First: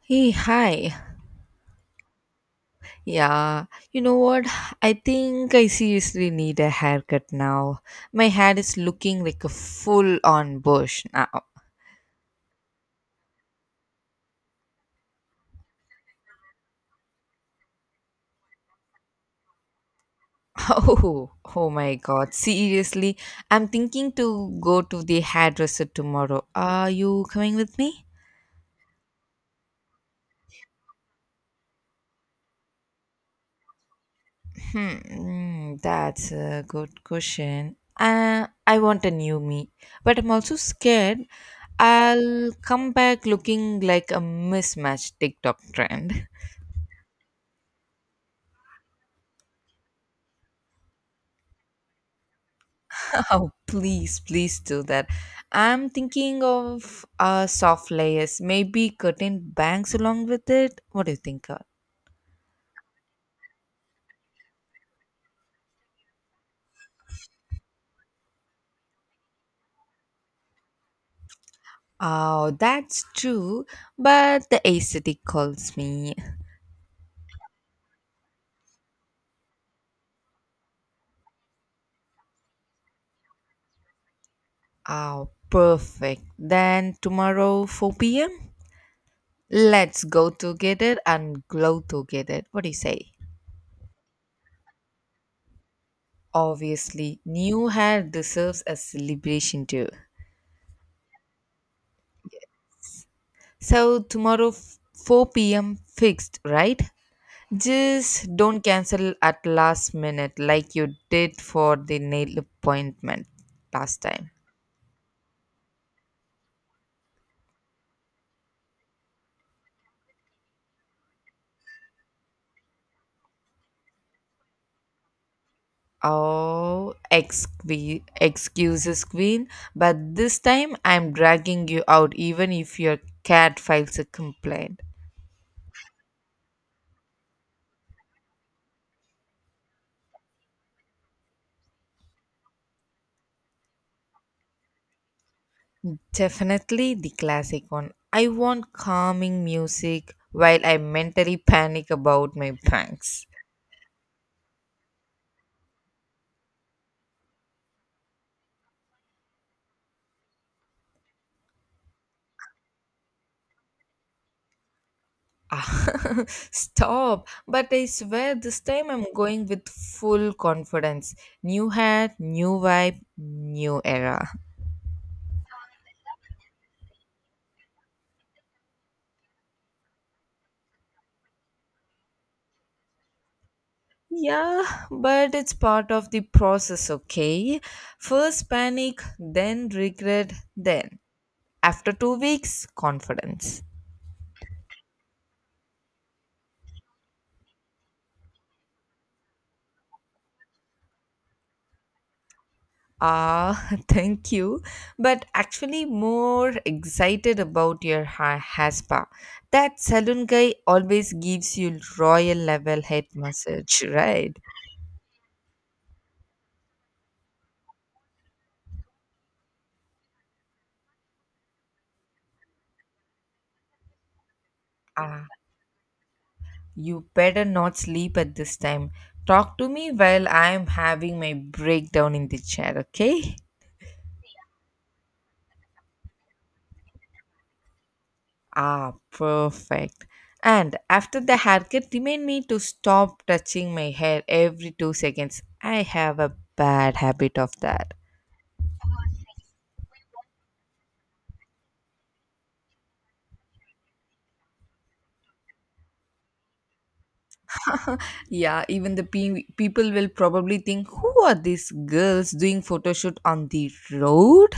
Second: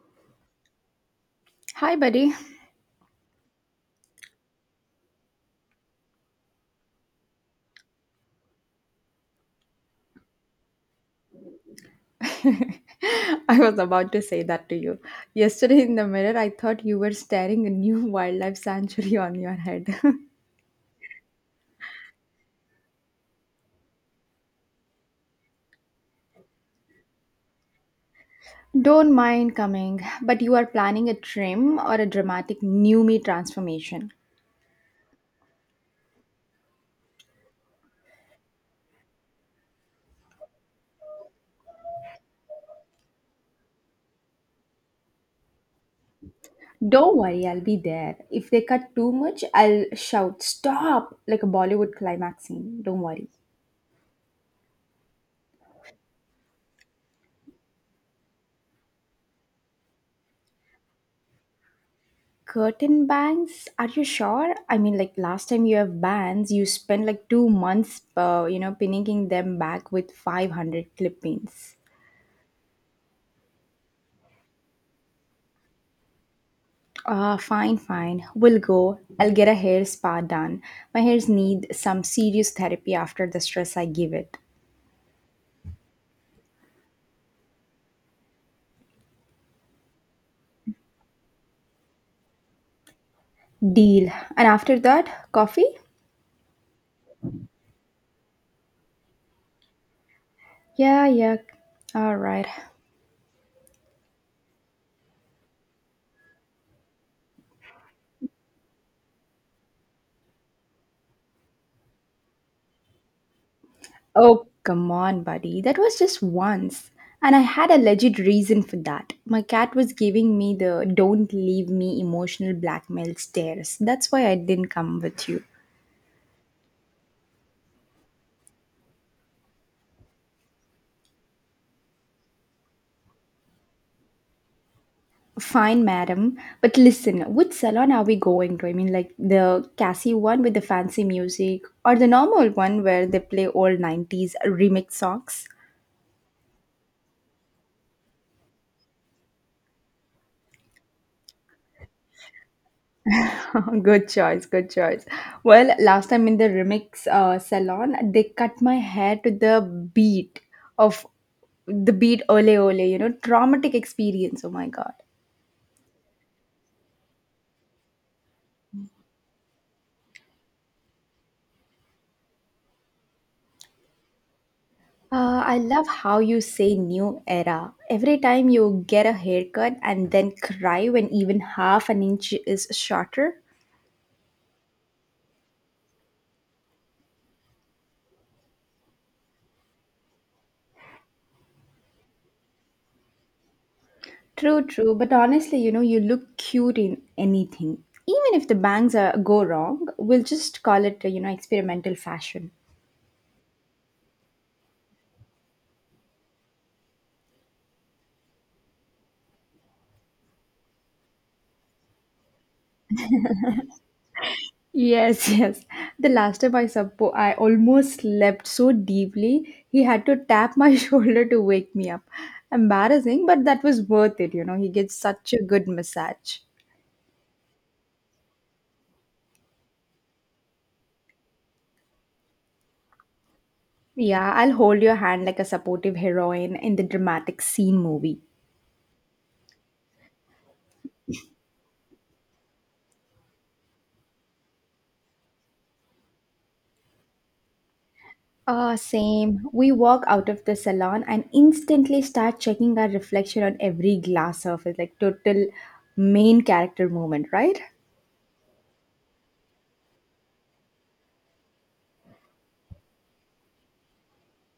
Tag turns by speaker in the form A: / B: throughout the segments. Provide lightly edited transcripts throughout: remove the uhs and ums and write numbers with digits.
A: Hey, hi.
B: Hi, buddy.
A: Yeah, you know what? I think I seriously need a haircut now. My hair is looking like a full-on bush now.
B: I was about to say that to you. Yesterday in the mirror, I thought you were staring a new wildlife sanctuary on your head.
A: Oh, oh my God. Seriously, I'm thinking to go to the hairdresser tomorrow. Are you coming with me?
B: Don't mind coming, but you are planning a trim or a dramatic new me transformation.
A: Hmm, that's a good question. I want a new me, but I'm also scared I'll come back looking like a mismatched TikTok trend.
B: Don't worry, I'll be there. If they cut too much, I'll shout, Stop! Like a Bollywood climax scene. Don't worry.
A: Oh, please, please do that. I'm thinking of soft layers, maybe curtain bangs along with it. What do you think?
B: Curtain bangs? Are you sure? I mean, like last time you have bands, you spent like 2 months, pinning them back with 500 clippings.
A: Oh, that's true, but the aesthetic calls me.
B: Ah, fine, fine. We'll go. I'll get a hair spa done. My hairs need some serious therapy after the stress I give it.
A: Oh, perfect. Then tomorrow, 4 p.m., let's go together and glow together. What do you say?
B: Deal. And after that, coffee?
A: Obviously, new hair deserves a celebration too.
B: Yeah, yeah. All right.
A: So, tomorrow, 4 p.m., fixed, right? Just don't cancel at last minute like you did for the nail appointment last time.
B: Oh, come on, buddy. That was just once. And I had a legit reason for that. My cat was giving me the don't leave me emotional blackmail stares. That's why I didn't come with you.
A: Oh, excuses, Queen. But this time I'm dragging you out even if your cat files a complaint.
B: Fine, madam. But listen, which salon are we going to? I mean, like the Cassie one with the fancy music or the normal one where they play old 90s remix songs?
A: Definitely the classic one. I want calming music while I mentally panic about my banks.
B: Good choice, good choice. Well, last time in the remix salon, they cut my hair to the beat of the beat ole ole, traumatic experience. Oh my god.
A: Ah, Stop! But I swear this time I'm going with full confidence. New hat, new vibe, new era.
B: I love how you say new era. Every time you get a haircut and then cry when even half an inch is shorter.
A: Yeah, but it's part of the process, okay? First panic, then regret, then. After 2 weeks, confidence.
B: True, true. But honestly, you look cute in anything. Even if the bangs are, go wrong, we'll just call it, experimental fashion.
A: Ah, thank you. But actually, more excited about your hair. That salon guy always gives you royal level head massage, right?
B: Yes, yes. The last time I almost slept so deeply, he had to tap my shoulder to wake me up. Embarrassing, but that was worth it. He gets
A: Ah,
B: such a good massage.
A: you better not sleep at this time. Talk to me while I am having my breakdown in the chair, okay?
B: Yeah, I'll hold your hand like a supportive heroine in the dramatic scene movie.
A: Ah, perfect. And after the haircut, remind me to stop touching my hair every 2 seconds. I have a bad habit of that.
B: Ah, same. We walk out of the salon and instantly start checking our reflection on every glass surface, like total main character moment, right?
A: Yeah, even the people will probably think, who are these girls doing photo shoot on the road?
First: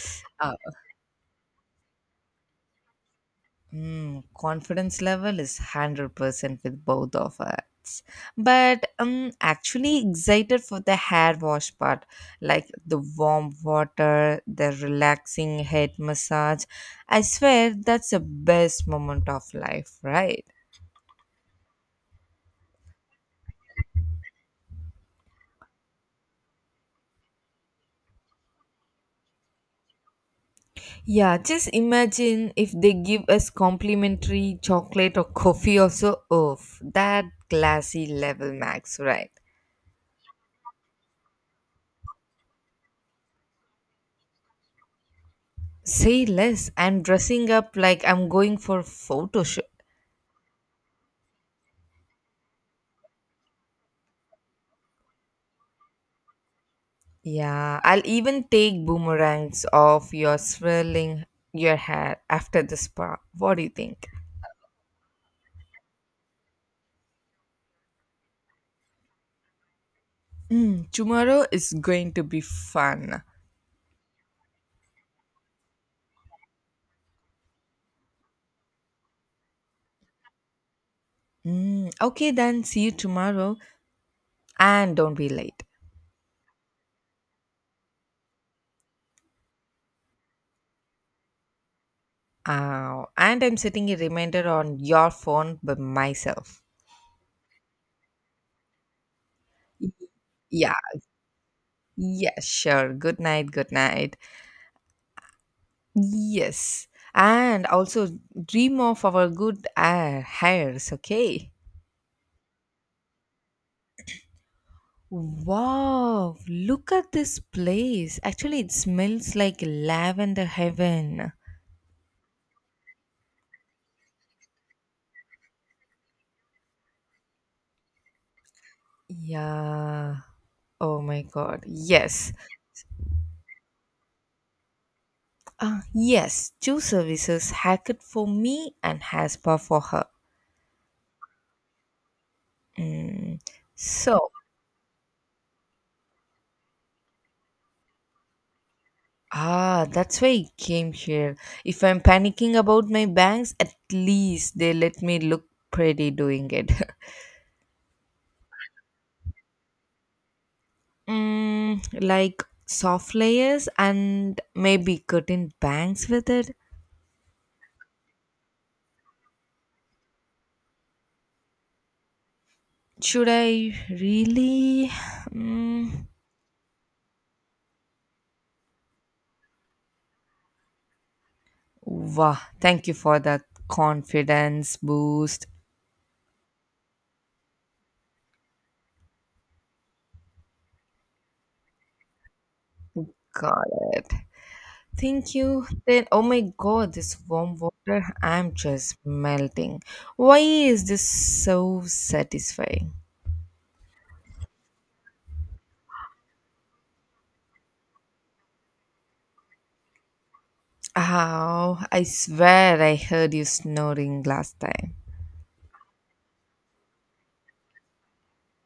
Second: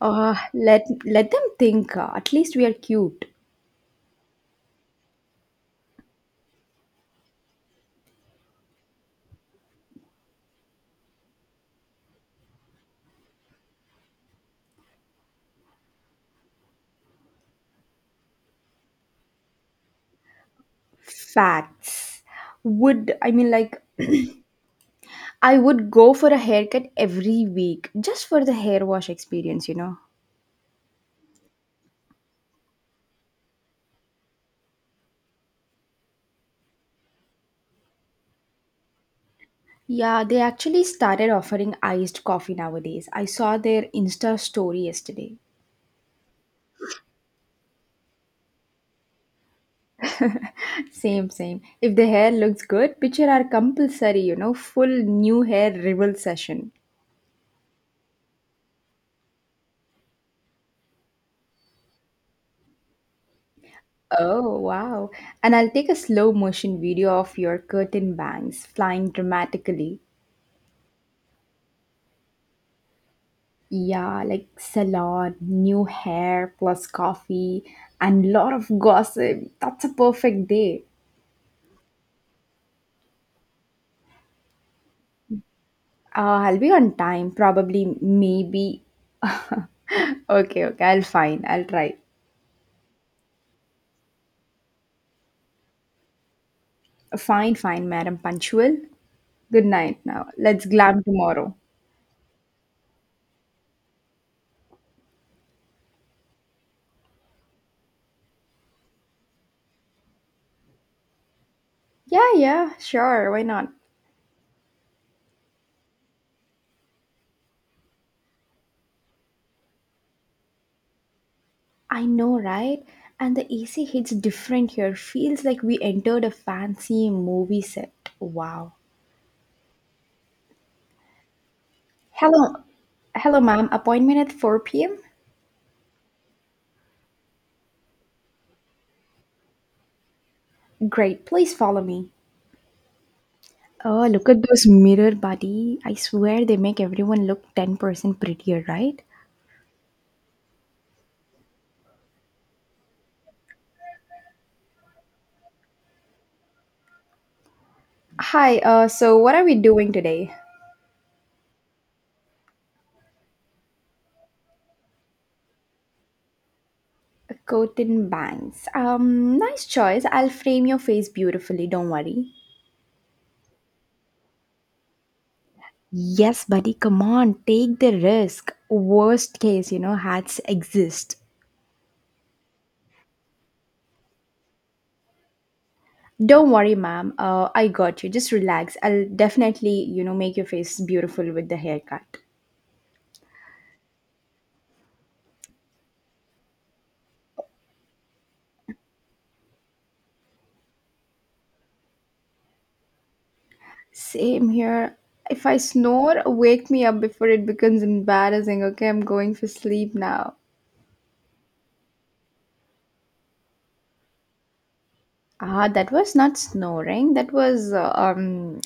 B: Ah,
A: Ah,
B: let them think. At least we are cute.
A: Confidence level is 100% with both of us. But I'm actually excited for the hair wash part, like the warm water, the relaxing head massage. I swear that's the best moment of life, right?
B: Facts. Would I mean like I would go for a haircut every week just for the hair wash experience.
A: Yeah, just imagine if they give us complimentary chocolate or coffee also. Oh, that glassy level max, right?
B: Yeah, they actually started offering iced coffee nowadays. I saw their Insta story yesterday.
A: Say less. I'm dressing up like I'm going for photoshoot.
B: Same, same. If the hair looks good, picture our compulsory, full new hair revel session.
A: Yeah, I'll even take boomerangs off your swirling your hair after the spa. What do you think?
B: Oh, wow. And I'll take a slow motion video of your curtain bangs flying dramatically.
A: Hmm, tomorrow is going to be fun.
B: Yeah, like salon, new hair, plus coffee, and lot of gossip. That's a perfect day.
A: Hmm, okay, then see you tomorrow and don't be late.
B: I'll be on time, probably, maybe. Okay, okay, I'll fine. I'll try.
A: Oh, and I'm setting a reminder on your phone by myself.
B: Fine, fine, madam. Punctual. Good night now. Let's
A: Yeah,
B: glam tomorrow.
A: yeah, sure. Good night, good night. Yes, and also dream of our good hairs, okay?
B: Yeah, yeah, sure. Why not?
A: Wow, look at this place. Actually, it smells like lavender heaven.
B: I know, right? And the AC hits different here. Feels like we entered a fancy movie set. Wow.
A: Yeah. Oh my god. Yes.
B: Hello. Hello, ma'am. Appointment at 4 p.m.?
A: Ah, yes. Two services Hackett for me and Haspa for her.
B: Great, please follow me.
A: Mm.
B: Oh, look
A: So,
B: at those mirror buddy. I swear they make everyone look 10% prettier, right?
A: ah, that's why I came here. If I'm panicking about my bangs, at least they let me look pretty doing it.
B: Hi, so what are we doing today?
A: Mm, like soft layers and maybe curtain bangs with it.
B: Cotton bangs. Nice choice. I'll frame your face beautifully, don't worry.
A: Should I really? Mm,
B: Yes, buddy, come on, take the risk. Worst case, hats exist.
A: wow, thank you for that confidence boost.
B: Don't worry, ma'am. I got you. Just relax. I'll definitely, make your face beautiful with the haircut.
A: Got it. Thank you. Then, oh my god, this warm water, I'm just melting. Why is this so satisfying?
B: Same here. If I snore, wake me up before it becomes embarrassing. Okay, I'm going for sleep now.
A: Oh, I swear I heard you snoring last time.
B: Ah, that was not snoring. That was uh, um,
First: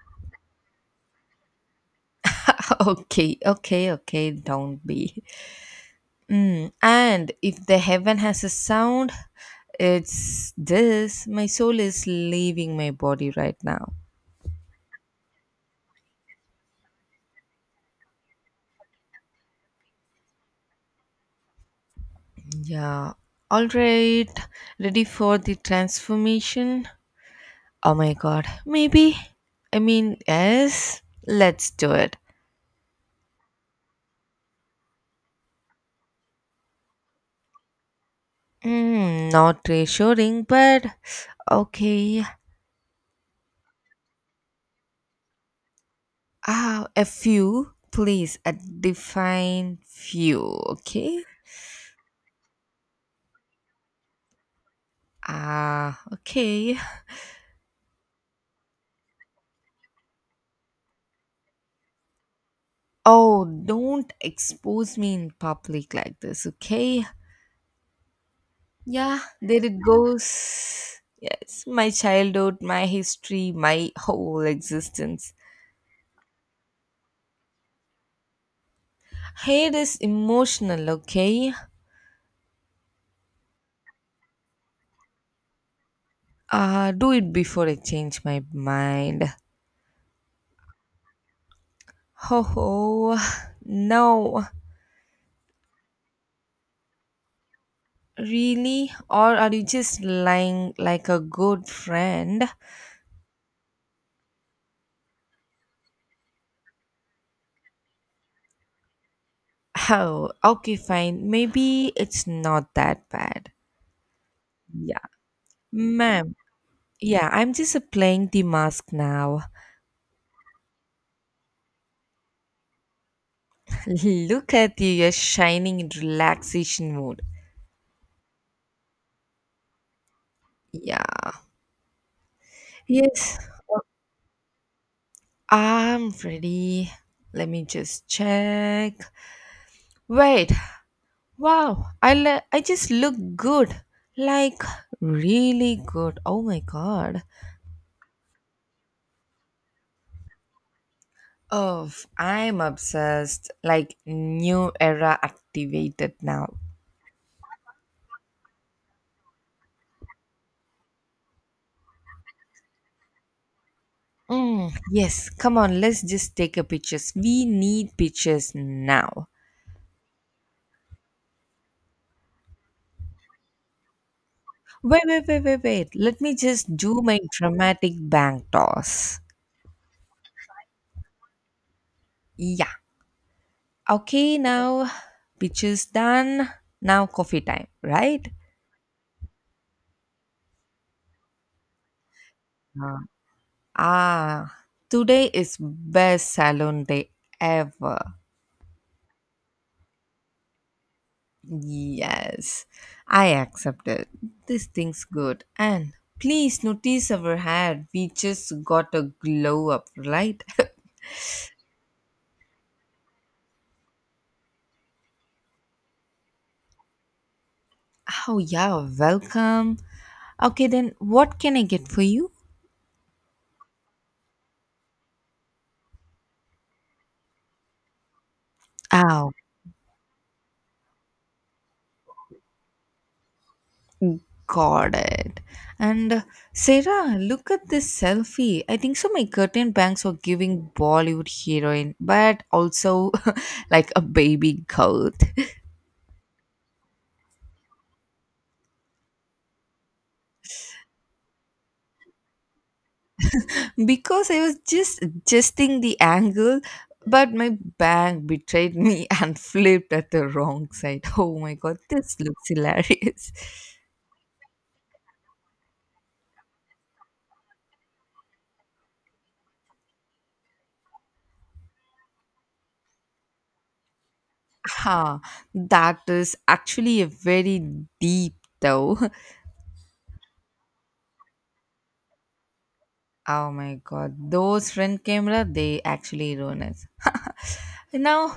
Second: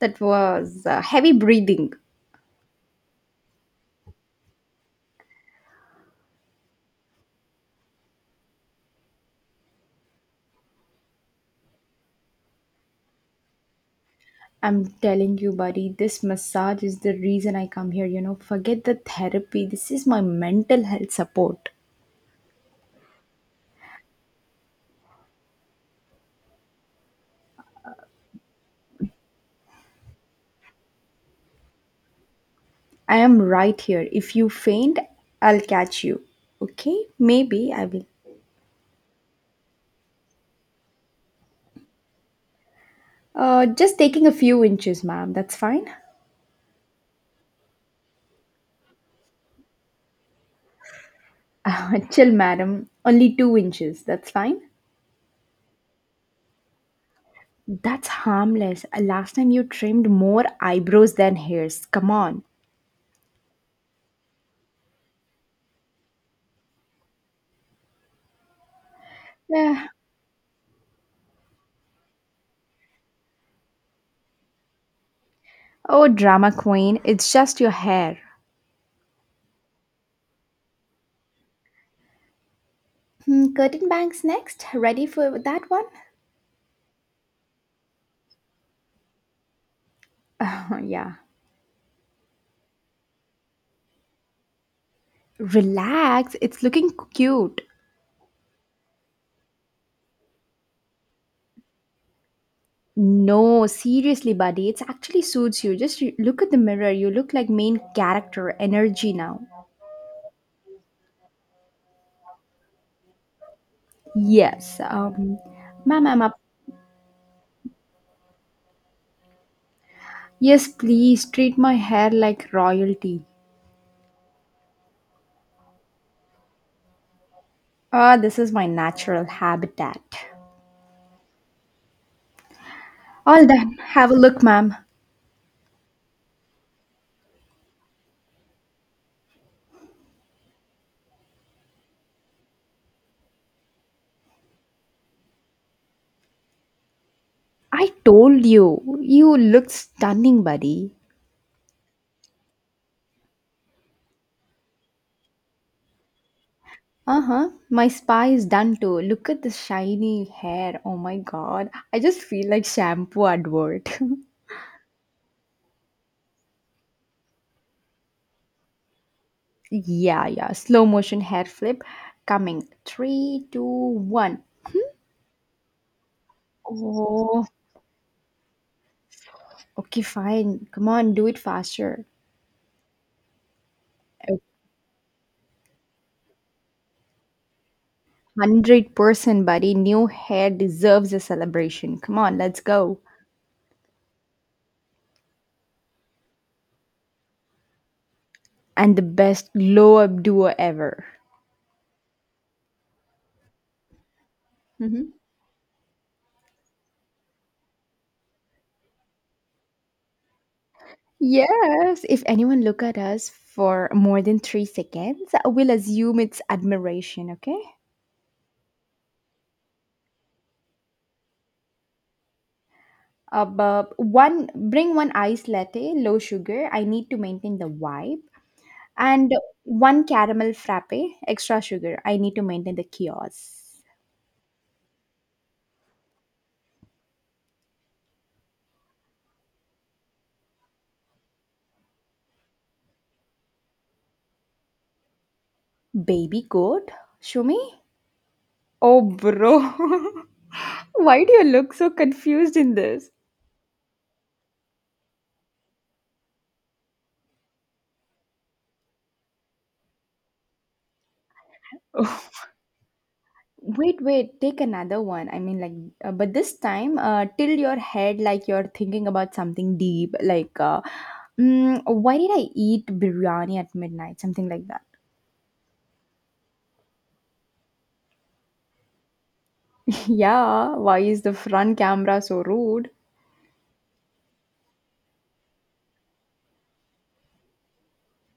B: that was uh, heavy breathing.
A: Okay, okay, okay, don't be. Mm, and if the heaven has a sound, it's this. My soul is leaving my body right now.
B: I'm telling you, buddy, this massage is the reason I come here. Forget the therapy. This is my mental health support.
A: Yeah. All right. Ready for the transformation? Oh my god. Maybe. I mean, yes. Let's do it.
B: I am right here. If you faint, I'll catch you. Okay? Maybe I will.
A: Mm, not reassuring, but okay.
B: Just taking a few inches, ma'am. That's fine.
A: Ah, a few, please. A defined few, okay?
B: Chill, madam. Only 2 inches. That's fine.
A: Ah, okay.
B: That's harmless. Last time you trimmed more eyebrows than hairs. Come on.
A: Oh, don't expose me in public like this, okay? Yeah, there it
B: Eh,
A: goes. Yes, my childhood, my history, my whole existence.
B: oh, drama queen, it's just your hair.
A: Hate is emotional, okay?
B: Curtain bangs next. Ready for that one?
A: Do it before I change my mind.
B: Yeah.
A: Ho ho, no.
B: Relax, it's looking cute.
A: Really? Or are you just lying like a good friend?
B: No, seriously, buddy, it actually suits you. Just look at the mirror. You look like main character energy now.
A: Oh, okay, fine. Maybe it's not that bad.
B: Yes.
A: Yeah.
B: Ma'am, I'm
A: Ma'am.
B: up.
A: Yeah, I'm just playing the mask now.
B: Yes, please treat my hair like royalty.
A: Look at you, you're shining in relaxation mode.
B: Ah, this is my natural habitat.
A: Yeah. Yes,
B: All done. Have a look, ma'am.
A: I'm ready. Let me just check. Wait. Wow. I just look good. Like really good. Oh my god.
B: I told you. You look stunning, buddy.
A: Oh, I'm obsessed. Like new era activated now.
B: Uh huh. My spa is done too. Look at the shiny hair. Oh my god. I just feel like shampoo advert.
A: Mm, yes, come on, let's just take a pictures. We need pictures now.
B: Yeah, yeah. Slow motion hair flip coming. Three, two, one.
A: Wait. Let me just do my
B: Oh,
A: dramatic bank toss.
B: okay, fine. Come on, do it faster.
A: Yeah. Okay, now pictures done. Now coffee time, right?
B: 100% buddy, new hair deserves a celebration. Come on, let's
A: Yeah.
B: go.
A: Ah, today is best salon day ever.
B: And the best glow up duo ever.
A: Yes, I accept it. This
B: Hmm,
A: thing's good. And please notice our hair. We just got a glow up, right?
B: yes, if anyone look at us for more than 3 seconds, we'll assume it's admiration, okay?
A: Oh yeah, welcome. Okay, then what can I get for you?
B: But one, bring one iced latte, low sugar. I need to maintain the vibe.
A: Ah,
B: And one caramel frappe, extra sugar. I need to maintain the kiosk.
A: got it. And Sarah, look at this selfie. I think so. My curtain bangs are giving Bollywood heroine, but also like a baby goat.
B: Baby goat, Shumi? Oh, bro. Why do you look so confused in this?
A: Because I was just adjusting the angle, but my bang betrayed me and flipped at the wrong side. Oh my god, this looks hilarious.
B: Wait, wait, take another one. I mean, like, but this time, tilt your head like you're thinking about something deep, like, why did I eat biryani at midnight? Something like that.
A: Ha, that is actually a very deep though.
B: Yeah, why is the front camera so rude?
A: Oh my god, those front camera they actually ruin us. Now,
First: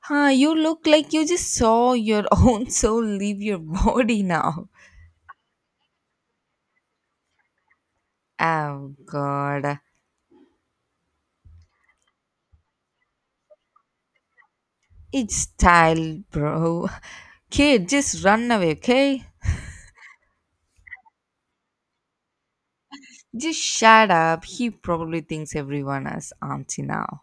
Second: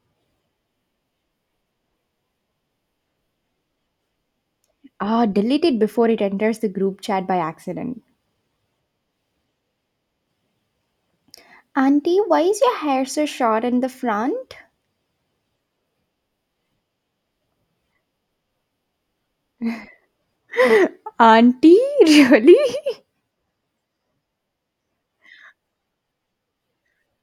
A: huh, you look like you just saw your own soul leave your body now.
B: Ah, delete it before it enters the group chat by accident.
A: Oh god,
B: Auntie, why is your hair so short in the front?
A: it's style, bro. Kid, just run away, okay?
B: Auntie, really?
A: Just shut up. He probably thinks everyone is auntie now.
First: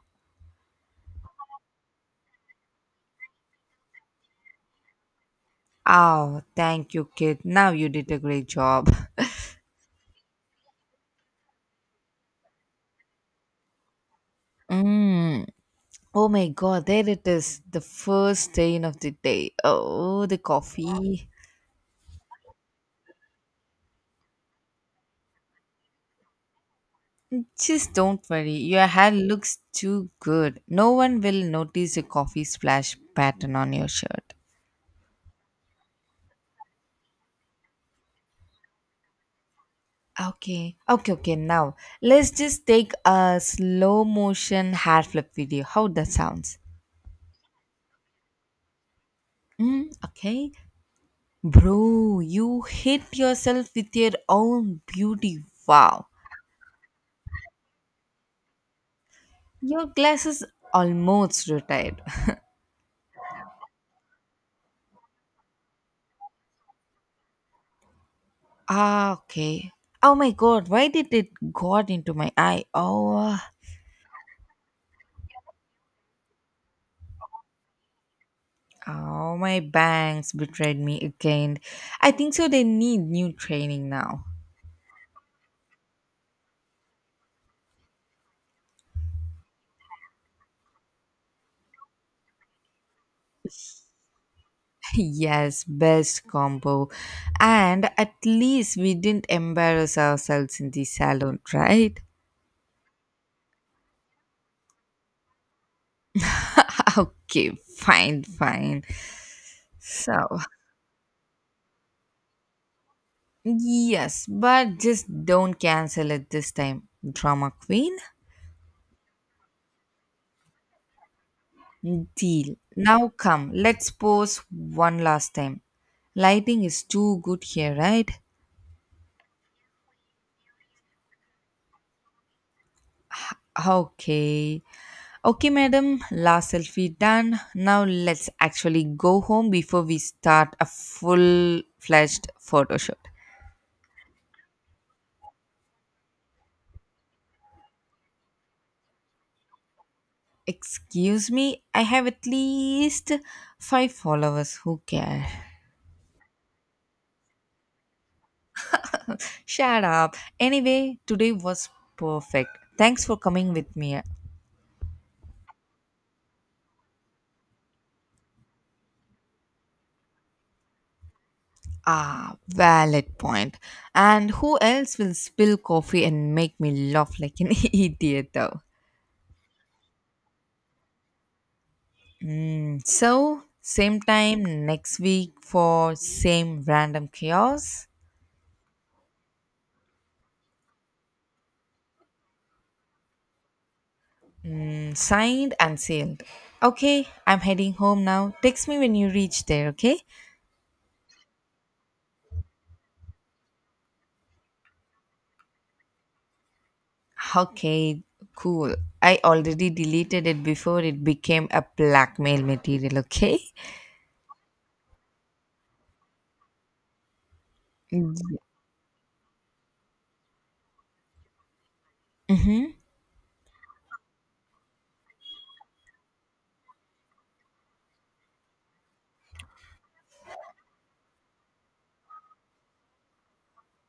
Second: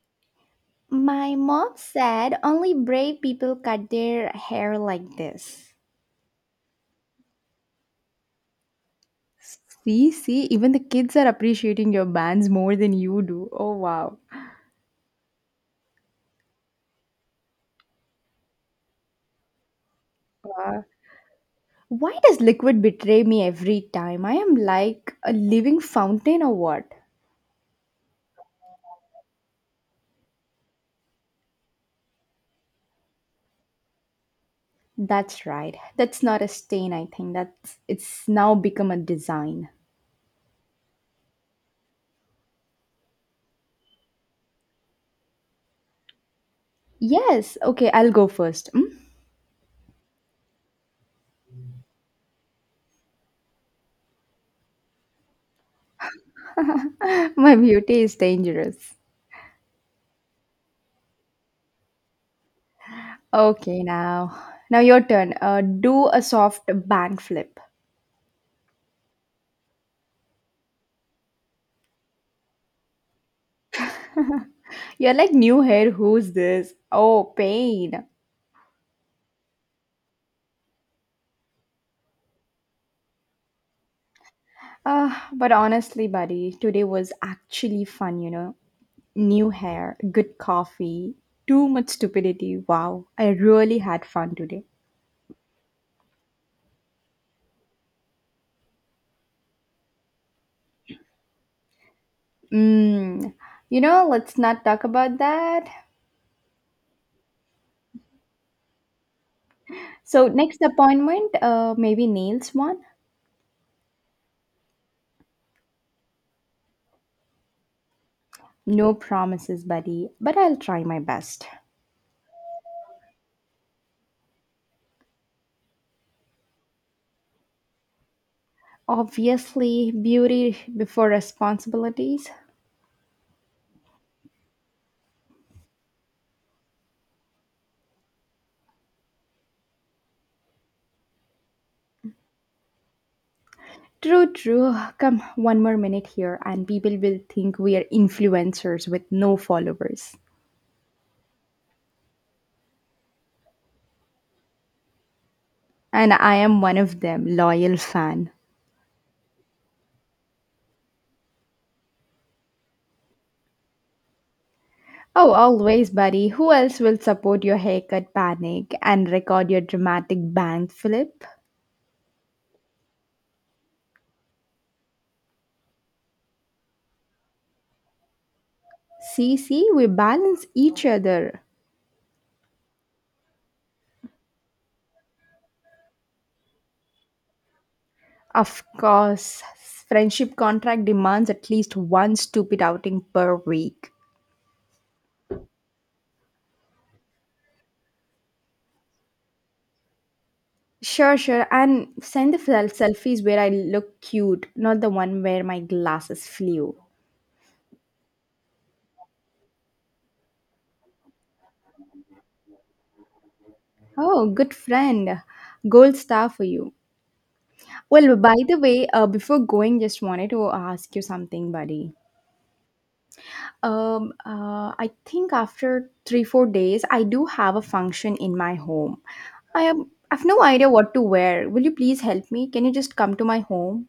B: My mom said only brave people cut their hair like this.
A: Oh, thank you, kid. Now you did a great job.
B: See, see, even the kids are appreciating your bands more than you do. Oh, wow.
A: Mm. Oh my god, there it is. The first stain of the day. Oh, the
B: Uh,
A: coffee.
B: why does liquid betray me every time? I am like a living fountain or what?
A: Just don't worry. Your hair looks too good. No one will notice a coffee splash pattern on your shirt.
B: That's right. That's not a stain, I think. That's it's now become a design.
A: Okay. Okay, okay. Now, let's just take a slow motion hair flip video. How that sounds?
B: Yes, okay, I'll go first. Hmm?
A: Mm, okay. Bro, you hit yourself with your own beauty. Wow.
B: My beauty is dangerous.
A: Your glasses almost retired.
B: Okay, now. Now your turn. Do a soft band flip.
A: Ah, okay. Oh my god, why did it got into my eye? Oh,
B: You're like new hair, who's this? Oh, pain.
A: oh my bangs betrayed me again. I think so they need new training now.
B: But honestly, buddy, today was actually fun. New hair, good coffee, too much stupidity. Wow, I really had fun today.
A: Yes, best combo. And at least we didn't embarrass ourselves in the salon, right?
B: Mmm, let's not talk about that.
A: Okay, fine. So,
B: So, next appointment, maybe nails one?
A: yes, but just don't cancel it this time, drama queen.
B: No promises, buddy, but I'll try my best.
A: Deal. Now come, let's pose one last time. Lighting is too good here, right?
B: Obviously, beauty before responsibilities.
A: Okay. Okay, madam. Last selfie done. Now let's actually go home before we start a full fledged photo shoot.
B: True, true. Come, one more minute here, and people will think we are influencers with no followers.
A: Excuse me, I have at least five followers. Who care?
B: And I am one of them, loyal fan.
A: Shut up. Anyway, today was perfect. Thanks for coming with me.
B: Oh, always, buddy. Who else will support your haircut panic and record your dramatic bank flip?
A: Ah, valid point. And who else will spill coffee and make me laugh like an idiot, though?
B: See, see, we balance each other.
A: Mm, so, same time next week for same random chaos.
B: Of course, friendship contract demands at least one stupid outing per week.
A: Mm, signed and sealed. Okay, I'm heading home now. Text me when you reach there, okay?
B: Sure, sure. And send the selfies where I look cute, not the one where my glasses flew.
A: Okay, cool. I already deleted it before it became a blackmail material, okay?
B: Oh, good friend. Gold star for you. Well, by the way, before going, just wanted to ask you something, buddy.
A: Mm-hmm.
B: I think after 3, 4 days, I do have a function in my home. I've no idea what to wear. Will you please help me? Can you just come to my home?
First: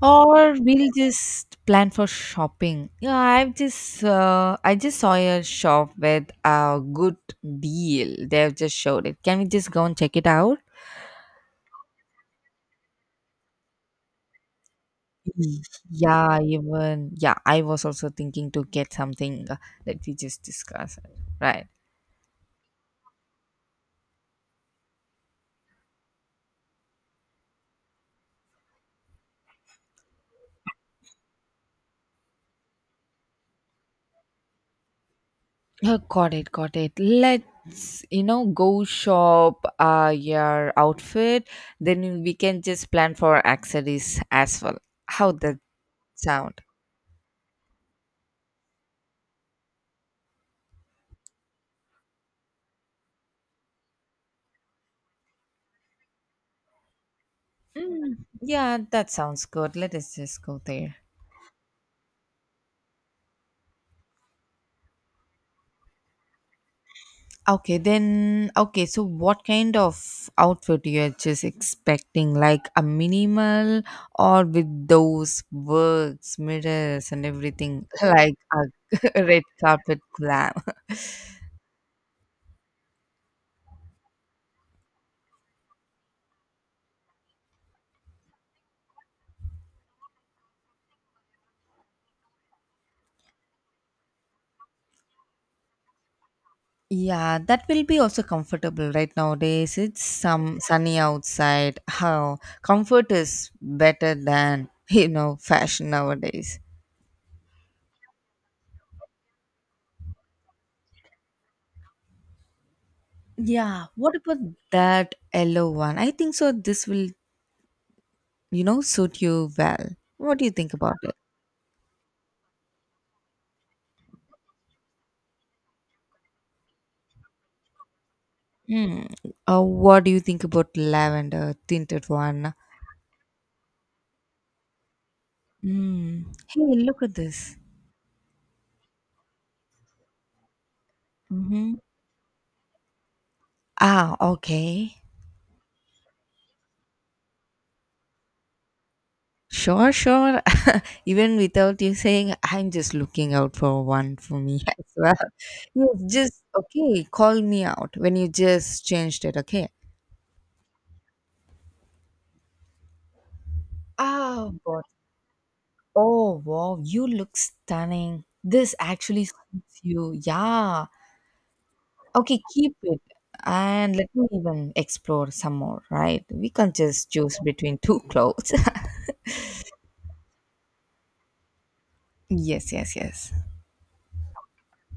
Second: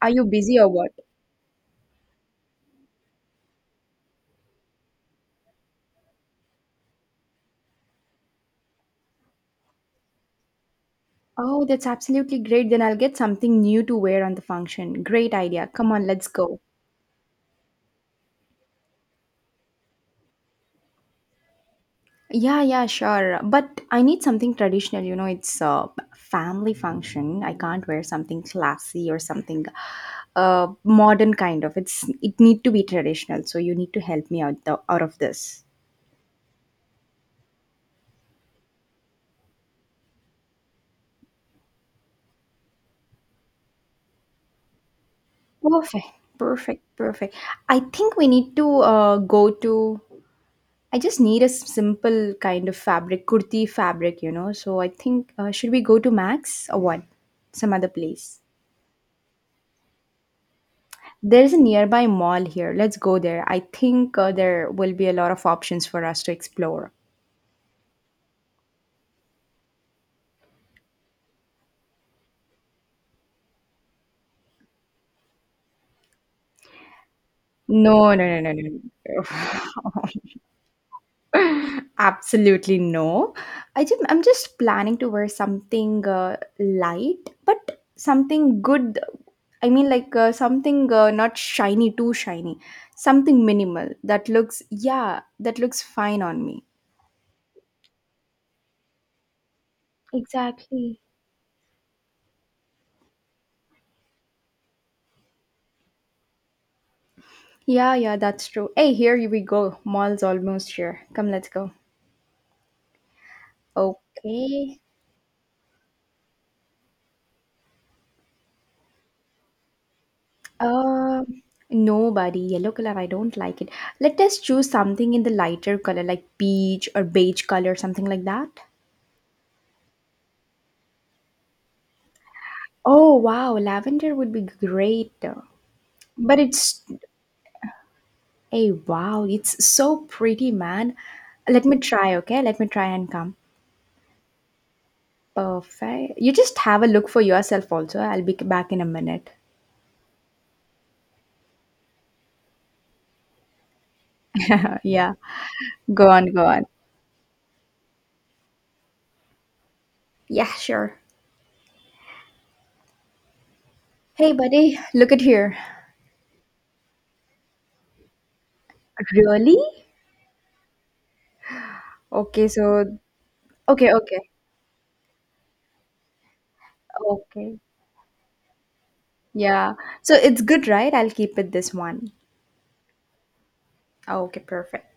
B: Are you
A: Or
B: busy or
A: we'll
B: what?
A: just plan for shopping. Yeah, I've just I just saw a shop with a good deal. They've just showed it. Can we just go and check it out?
B: Oh, that's absolutely great. Then I'll get something new to wear on the function. Great
A: Mm.
B: idea. Come on, let's
A: Yeah,
B: go.
A: even yeah, I was also thinking to get something that we just discussed, right?
B: Yeah, yeah, sure. But I need something traditional. It's a family function. I can't wear something classy or something modern kind of. It need to be traditional. So you need to help me out of this.
A: Oh, got it, got it. Let's, you know, go shop your outfit, then we can just plan for accessories as well. How that
B: Perfect,
A: sound?
B: perfect, perfect. I think we need to go to I just need a simple kind of fabric, kurti fabric. So I think should we go to Max or what? Some other
A: Mm,
B: place.
A: yeah, that sounds good. Let us just go there.
B: There's a nearby mall here. Let's go there. I think there will be a lot of options for us to explore.
A: Okay, then. Okay, so what kind of outfit you're just expecting? Like a minimal or with those works, mirrors, and everything,
B: No,
A: like
B: no, no, no,
A: a
B: no.
A: red carpet glam.
B: Absolutely no. I'm just planning to wear something light, but something good. I mean, like something not shiny, too shiny. Something minimal that looks fine on me.
A: Yeah, that will be also comfortable right nowadays. It's some sunny
B: Exactly.
A: outside. How comfort is better than you know fashion nowadays.
B: Yeah, yeah, that's true. Hey, here we go. Mall's almost here. Come, let's go.
A: Yeah,
B: Oh,
A: what about
B: okay.
A: that yellow one? I think so. This will, you know, suit you well. What do you think about it?
B: Um, no, buddy. Yellow color, I don't like it. Let us choose something in the lighter color, like peach or beige color, something like that.
A: Hmm. What do you think about lavender tinted one?
B: Oh, wow. Lavender would be great.
A: Hmm.
B: But
A: Hey,
B: it's,
A: look at this.
B: hey, wow. It's so pretty, man. Let
A: Mm-hmm.
B: me try, okay? Let me try and come.
A: Ah, okay.
B: Perfect. You just have a look for yourself, also. I'll be back in a minute.
A: Sure, sure. Even without you saying, I'm just looking out for one for me as well.
B: Yeah.
A: Yes,
B: Go on,
A: just
B: go on.
A: okay. Call me out when you just changed it. Okay.
B: Yeah, sure. Hey,
A: Ah,
B: buddy.
A: God.
B: Look at here.
A: Oh, wow, you look stunning. This actually
B: Really?
A: suits you. Yeah. Okay,
B: Okay,
A: keep
B: so,
A: it.
B: okay,
A: And let
B: okay.
A: me even explore some more, right? We can't just choose
B: Okay.
A: between two clothes.
B: Yeah. So it's good, right? I'll keep it this one.
A: Yes, yes, yes.
B: Oh, okay, perfect.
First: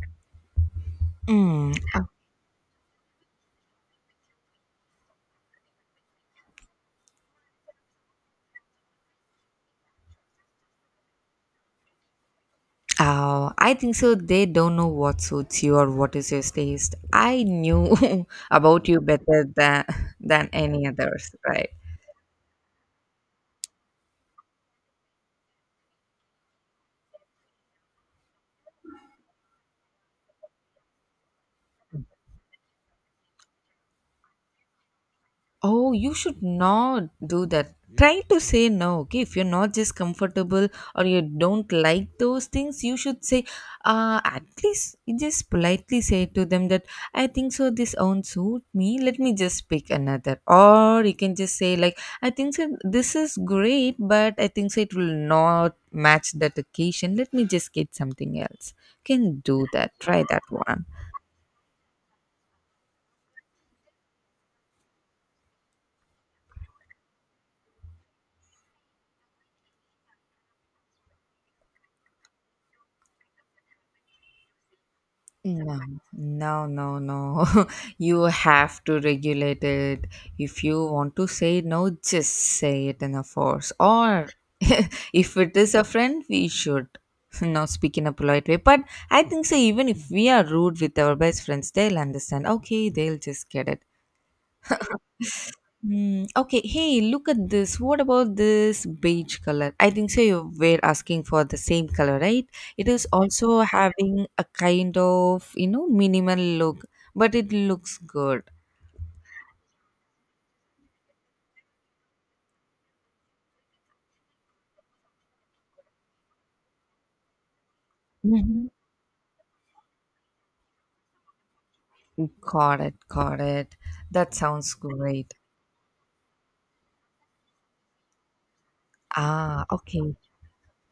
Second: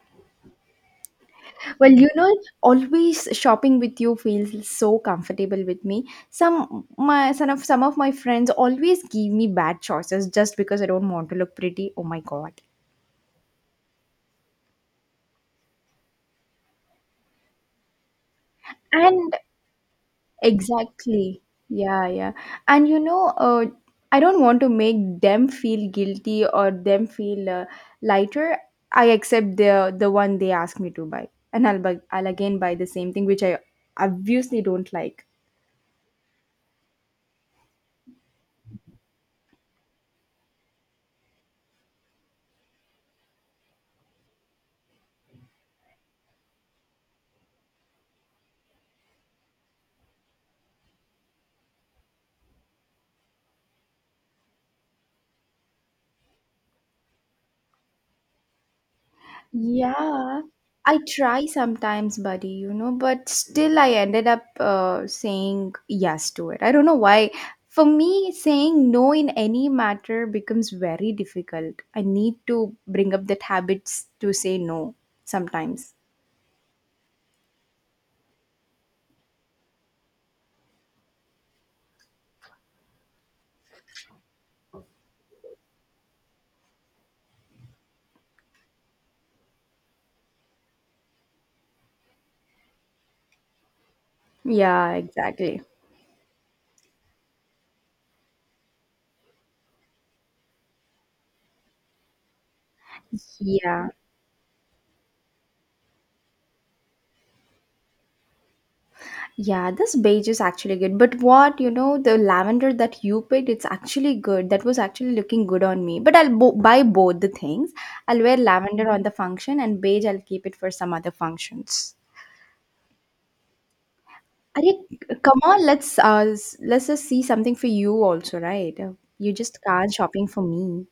A: Mm.
B: Well, always shopping with you feels so comfortable with me. Some of my friends always give me bad choices just because I don't want to look pretty. Oh my god.
A: Oh, I think so. They don't know what suits you or what is your taste. I knew about you
B: And
A: better than any others,
B: exactly.
A: right?
B: Yeah, yeah. And I don't want to make them feel guilty or them feel lighter. I accept the one they ask me to buy, and I'll again buy the same thing which I obviously don't like.
A: Oh, you should not do that. Try to say no, okay? If you're not just comfortable or you don't like those things, you should say, at least you just politely say to them that I think so, this won't suit me. Let me just pick another. Or you can just say, like, I think so, this is great, but I think so, it will not match that occasion. Let me just get something else. You can do that. Try that
B: Yeah,
A: one.
B: I try sometimes, buddy, but still I ended up saying yes to it. I don't know why. For me, saying no in any matter becomes very difficult. I need to bring up that habits to say no
A: No,
B: sometimes.
A: no. You have to regulate it. If you want to say no, just say it in a force. Or if it is a friend, we should not speak in a polite way. But I think so, even if we are rude with our best friends, they'll understand. Okay, they'll just get it.
B: Yeah, exactly.
A: Mm, okay, hey, look at this. What about this beige color? I think so you were asking for the same color, right? It is also
B: Yeah.
A: having a kind of, minimal look, but it looks good.
B: Yeah, this beige is actually good. But the lavender that you picked, it's actually good. That was actually looking good on me. But buy both the things. I'll wear
A: Hmm.
B: lavender on the function and beige I'll keep it for some other functions.
A: Got it, got it. That
B: Are
A: sounds great.
B: Come on, let's just see something for you also, right? You just
A: Ah,
B: can't
A: okay.
B: shopping for me.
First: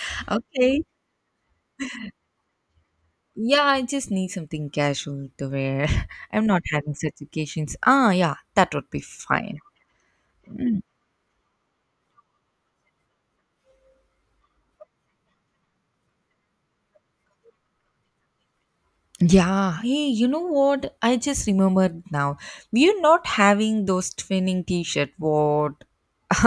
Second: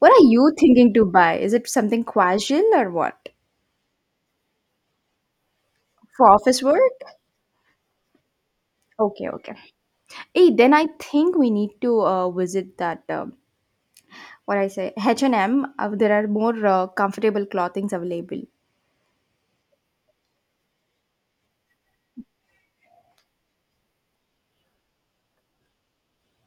B: What are you
A: Okay.
B: thinking to buy? Is it something casual or what?
A: Yeah, I just need something casual to wear.
B: For
A: I'm not
B: office
A: having
B: work?
A: such occasions. Ah, yeah, that would be
B: Okay, okay.
A: fine.
B: Hey, then I think we need to visit that, H&M, there are more comfortable clothings available.
A: Yeah, hey, you know what? I just remembered now. We're not having those twinning t-shirt. What?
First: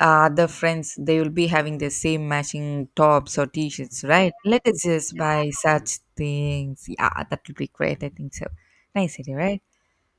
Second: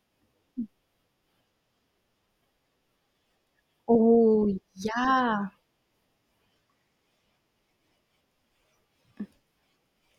A: The friends they will be having the same matching tops or t-shirts, right?
B: Oh,
A: Let us just
B: yeah.
A: buy such things. Yeah, that will be great. I think so. Nice idea, right?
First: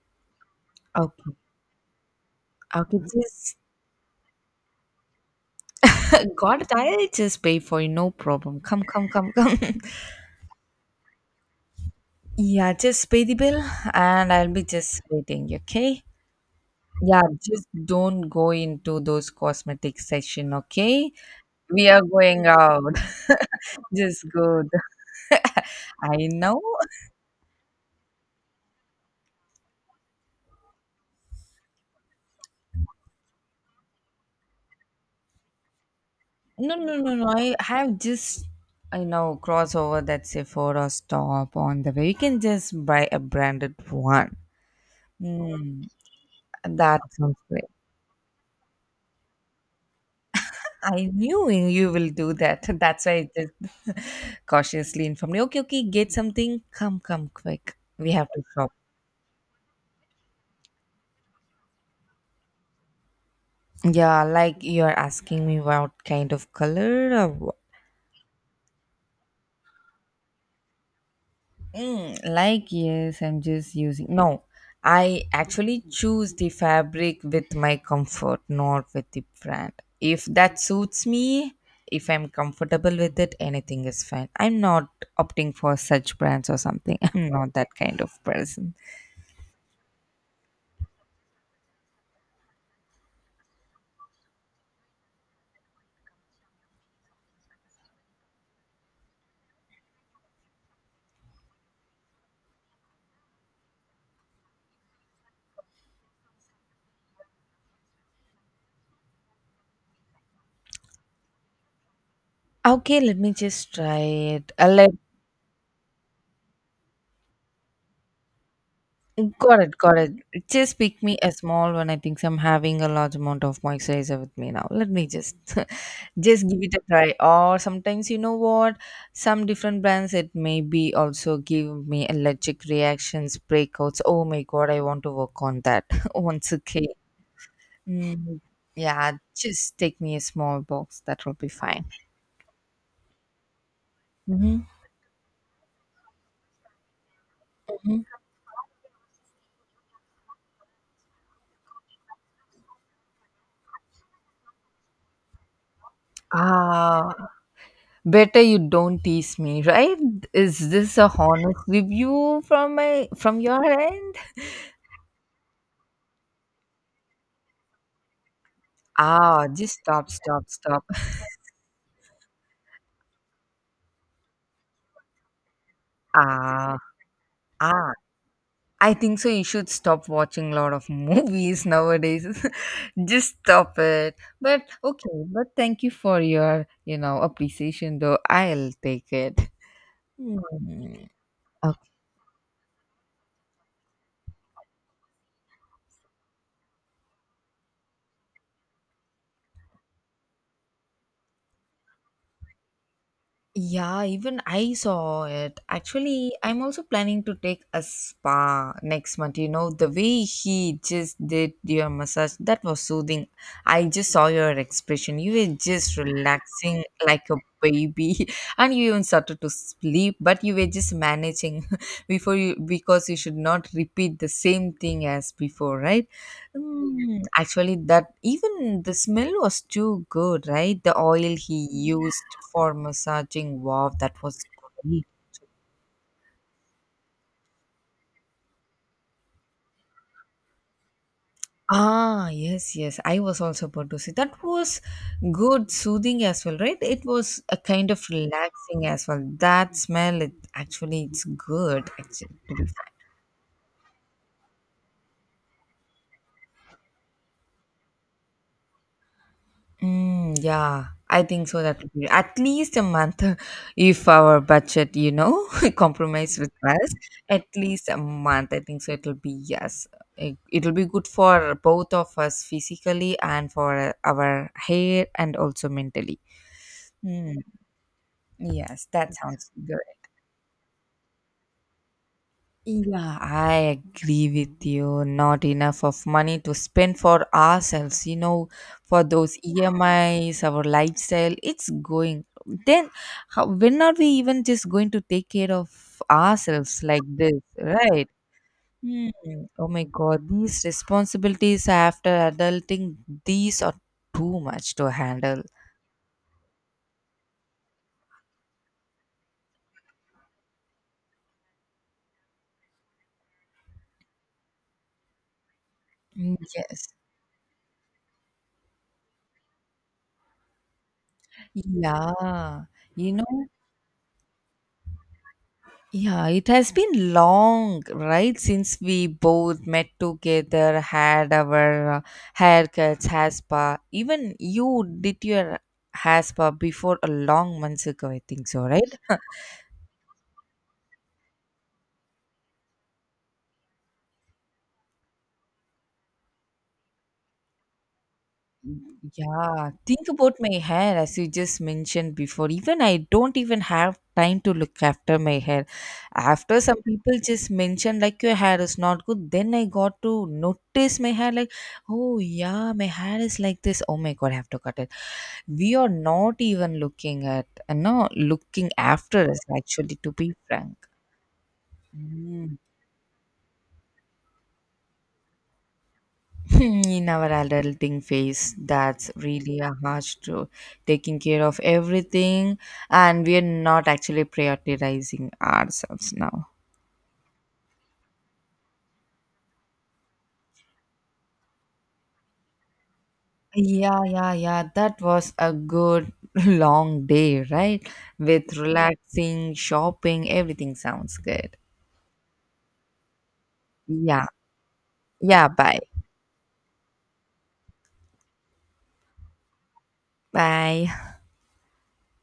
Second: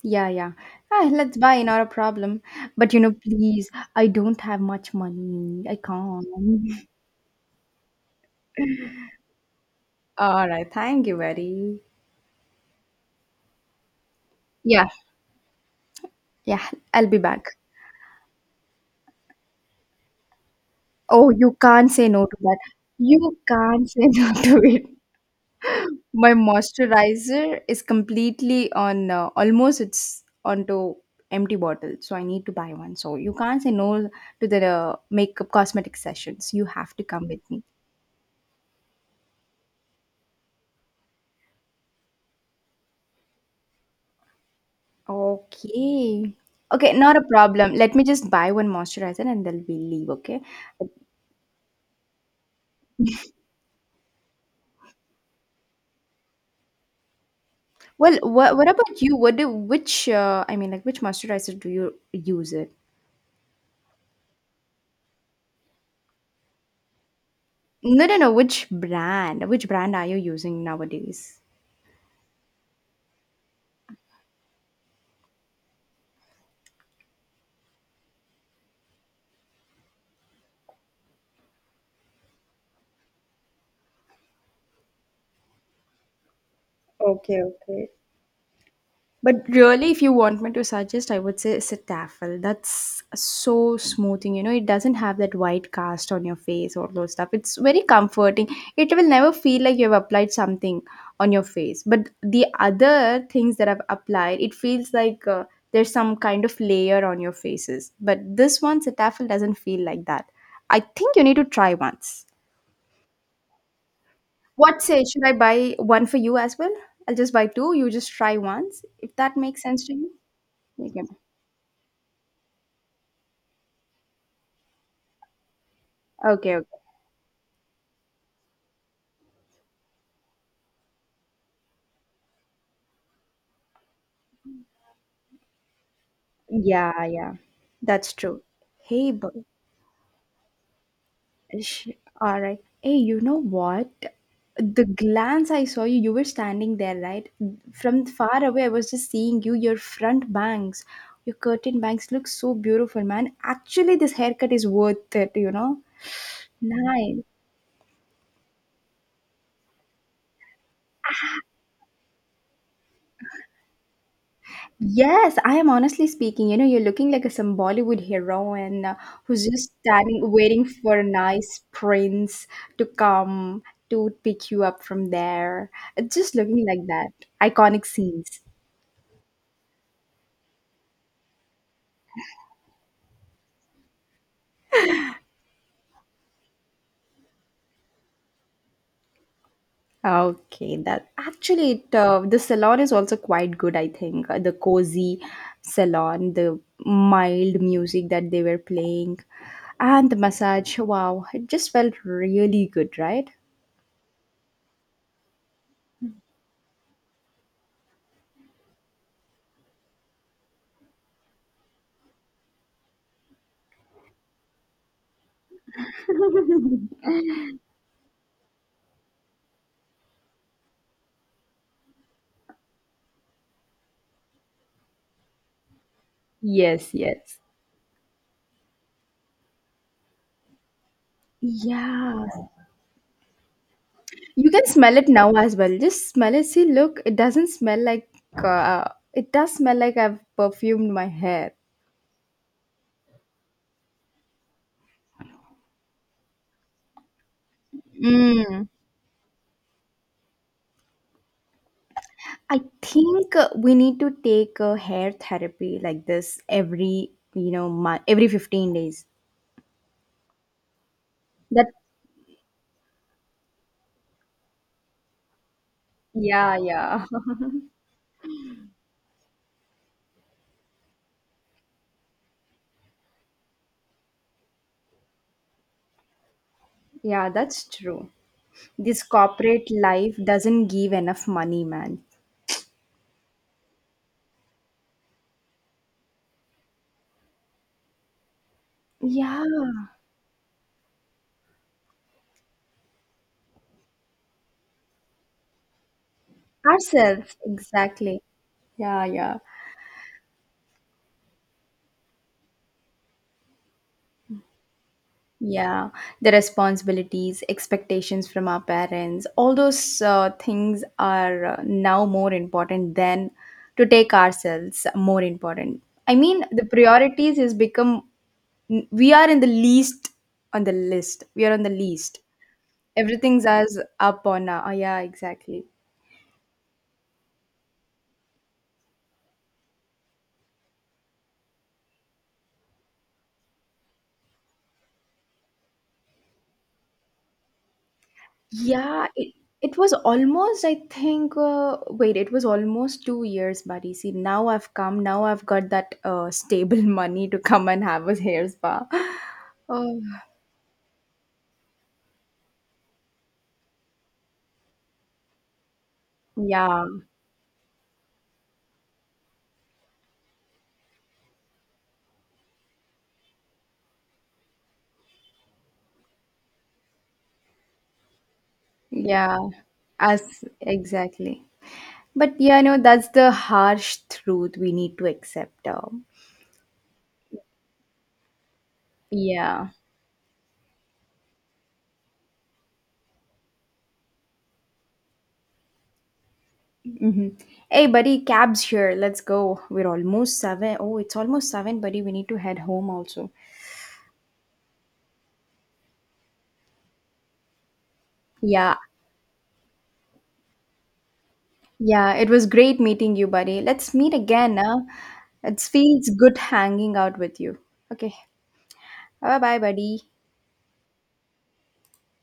B: Yeah, yeah. Ah,
A: Okay,
B: let's buy, not a problem. But
A: okay,
B: you know,
A: just
B: please, I don't have much money. I
A: got it.
B: can't.
A: I'll just pay for you. No problem. Come, come, come, come.
B: All right, thank you, very.
A: Yeah, just pay the bill, and I'll be
B: Yeah.
A: just waiting. Okay.
B: Yeah, I'll be
A: Yeah,
B: back.
A: just don't go into those cosmetic session, okay?
B: Oh, you
A: We
B: can't
A: are
B: say no to
A: going
B: that.
A: out.
B: You can't say
A: Just
B: no to
A: go.
B: it.
A: th- I
B: My
A: know.
B: moisturizer is completely on almost it's onto empty bottle, so I need to buy one. So you can't say no to the makeup cosmetic sessions. You
A: No,
B: have
A: no,
B: to
A: no, no.
B: come with me.
A: I know, cross over that Sephora stop on the way. You can just buy a branded one. Mm,
B: Okay. Okay,
A: that
B: not a
A: sounds great.
B: problem. Let me just buy one moisturizer and then we leave, okay?
A: I knew you will do that. That's why I just cautiously informed you. Okay, okay, get something. Come, come, quick. We
B: Well,
A: have to
B: what
A: shop.
B: about you? What do which I mean like which moisturizer do you use it?
A: Yeah, like you're asking me what kind of color. Or
B: No, no, no. Which brand? Which brand are you using nowadays?
A: mm, like, yes, I'm just using. No, I actually choose the fabric with my comfort, not with the brand. If that suits me, if I'm comfortable with it, anything is fine. I'm not opting for such brands or something. I'm
B: Okay,
A: not that
B: okay.
A: kind of person.
B: But really, if you want me to suggest, I would say it's a taffel. That's so smoothing. You know, it doesn't have that white cast on your face or those stuff. It's very comforting. It will never feel like you have applied something on your face. But the other things that I've applied, it feels like there's some kind of layer on your faces. But this one, Cetaphil, doesn't feel like that. I think you need to try once.
A: Okay, let me just try it. Uh,
B: What
A: let
B: say? Should I buy one for you as well? I'll just buy two. You just try once. If that
A: got
B: makes
A: it,
B: sense to
A: got
B: you,
A: it. Just
B: you
A: pick
B: can.
A: me a small one. I think so I'm having a large amount of moisturizer with me now. Let me just just
B: Okay,
A: give
B: okay.
A: it a try. Or sometimes you know what? Some different brands it may be also give me allergic reactions, breakouts. Oh my god, I want to work on that once again.
B: Yeah, yeah. That's
A: Mm,
B: true. Hey,
A: yeah,
B: but
A: just take me a small box. That will be fine.
B: sh- all right. Hey, you know what?
A: Hmm.
B: The glance I saw you, you were standing there, right? From far away, I was just seeing you. Your front bangs, your curtain bangs look so beautiful, man. Actually, this haircut is worth it, you know?
A: Ah,
B: Nice.
A: better you don't tease me, right? Is this a honest review from my from your end?
B: Yes, I am honestly speaking. You know, you're looking like a some Bollywood heroine who's
A: Ah,
B: just
A: just stop,
B: standing,
A: stop,
B: waiting
A: stop.
B: for a nice prince to come to pick you up from there. It's just looking
A: Ah,
B: like that. Iconic
A: ah.
B: scenes.
A: I think so. You should stop watching a lot of movies nowadays. Just stop it. But okay, but thank you for your appreciation though. I'll take it.
B: Okay,
A: Hmm.
B: the salon is also quite good, I think. The cozy salon, the mild music that they were playing, and the massage. Wow, it just felt really good, right?
A: Yeah, even I saw it. Actually, I'm also planning to take a spa next month. You know, the way he just did your massage, that was soothing. I just saw your expression. You were just relaxing like a baby, and you even started to sleep, but you were just managing before you because you should not repeat the same thing as before, right?
B: Yes,
A: Mm,
B: yes.
A: actually, that even the smell was too good, right? The oil he
B: Yeah,
A: used for massaging, wow, that was
B: you can smell
A: great.
B: it now as well. Just smell it. See, look, it doesn't smell like. Uh, it does smell like I've perfumed my hair.
A: Ah, yes, yes. I was also about to say that was good, soothing as well, right? It was a kind of
B: Mm.
A: relaxing as well. That smell, it actually, it's good, actually, to
B: I
A: be
B: think we need to take a hair therapy like this every you know month, every 15 days.
A: mm, yeah, I think so.
B: That
A: That would be at least a month, if our budget, compromise with
B: yeah,
A: us,
B: yeah,
A: at least a month. I think so. It'll be yes. It'll be good for both of us physically and for our hair and also mentally.
B: yeah.
A: Mm,
B: That's true.
A: yes,
B: This
A: that sounds
B: corporate
A: good.
B: life doesn't give enough money, man.
A: Yeah, I agree with you. Not enough of money to spend for ourselves, you know, for those
B: Yeah,
A: EMIs, our lifestyle, it's going. Then, how, when are we even just going to take care of ourselves like
B: ourselves
A: this, right?
B: exactly. Yeah,
A: Hmm.
B: yeah.
A: Oh my God, these responsibilities after adulting, these are too much to handle.
B: Yeah, the responsibilities, expectations from our parents, all those things are now more important than to take ourselves more important. I
A: Mm,
B: mean, the
A: yes.
B: priorities has become we are in the least on the list. We are on the least.
A: Yeah. You
B: Everything's
A: know,
B: as up on our, oh, yeah, exactly.
A: yeah, it has been long, right? Since we both met together, had our haircuts, hair spa. Even you did your hair spa before a long months ago, I think so, right?
B: Yeah, it was almost, it was almost 2 years, buddy. See, now I've got that stable money to come and have a hair spa.
A: Yeah,
B: Oh,
A: think about my hair as you just mentioned before. Even I don't even have time to look after my hair. After some
B: yeah,
A: people just mentioned like your hair is not good, then I got to notice my hair like, oh yeah, my hair is like this. Oh my god, I have to cut it. We are not even looking at, no, looking after us
B: yeah,
A: actually, to be
B: as
A: frank.
B: exactly. But
A: Mm.
B: yeah, no, that's the harsh truth we need to accept.
A: In our adulting phase that's really
B: Yeah.
A: a harsh truth, taking care of everything and we are not actually prioritizing ourselves now.
B: hmm Hey, buddy, cab's here. Let's go. We're almost seven. Oh, it's almost seven, buddy. We need to head home also.
A: Yeah, yeah, yeah, that was a good long day, right? With
B: Yeah,
A: relaxing shopping everything sounds good.
B: yeah, it was great meeting you, buddy. Let's meet
A: yeah
B: again. Huh?
A: yeah
B: It
A: bye
B: feels good hanging out with you. Okay. Bye bye, buddy.
A: bye.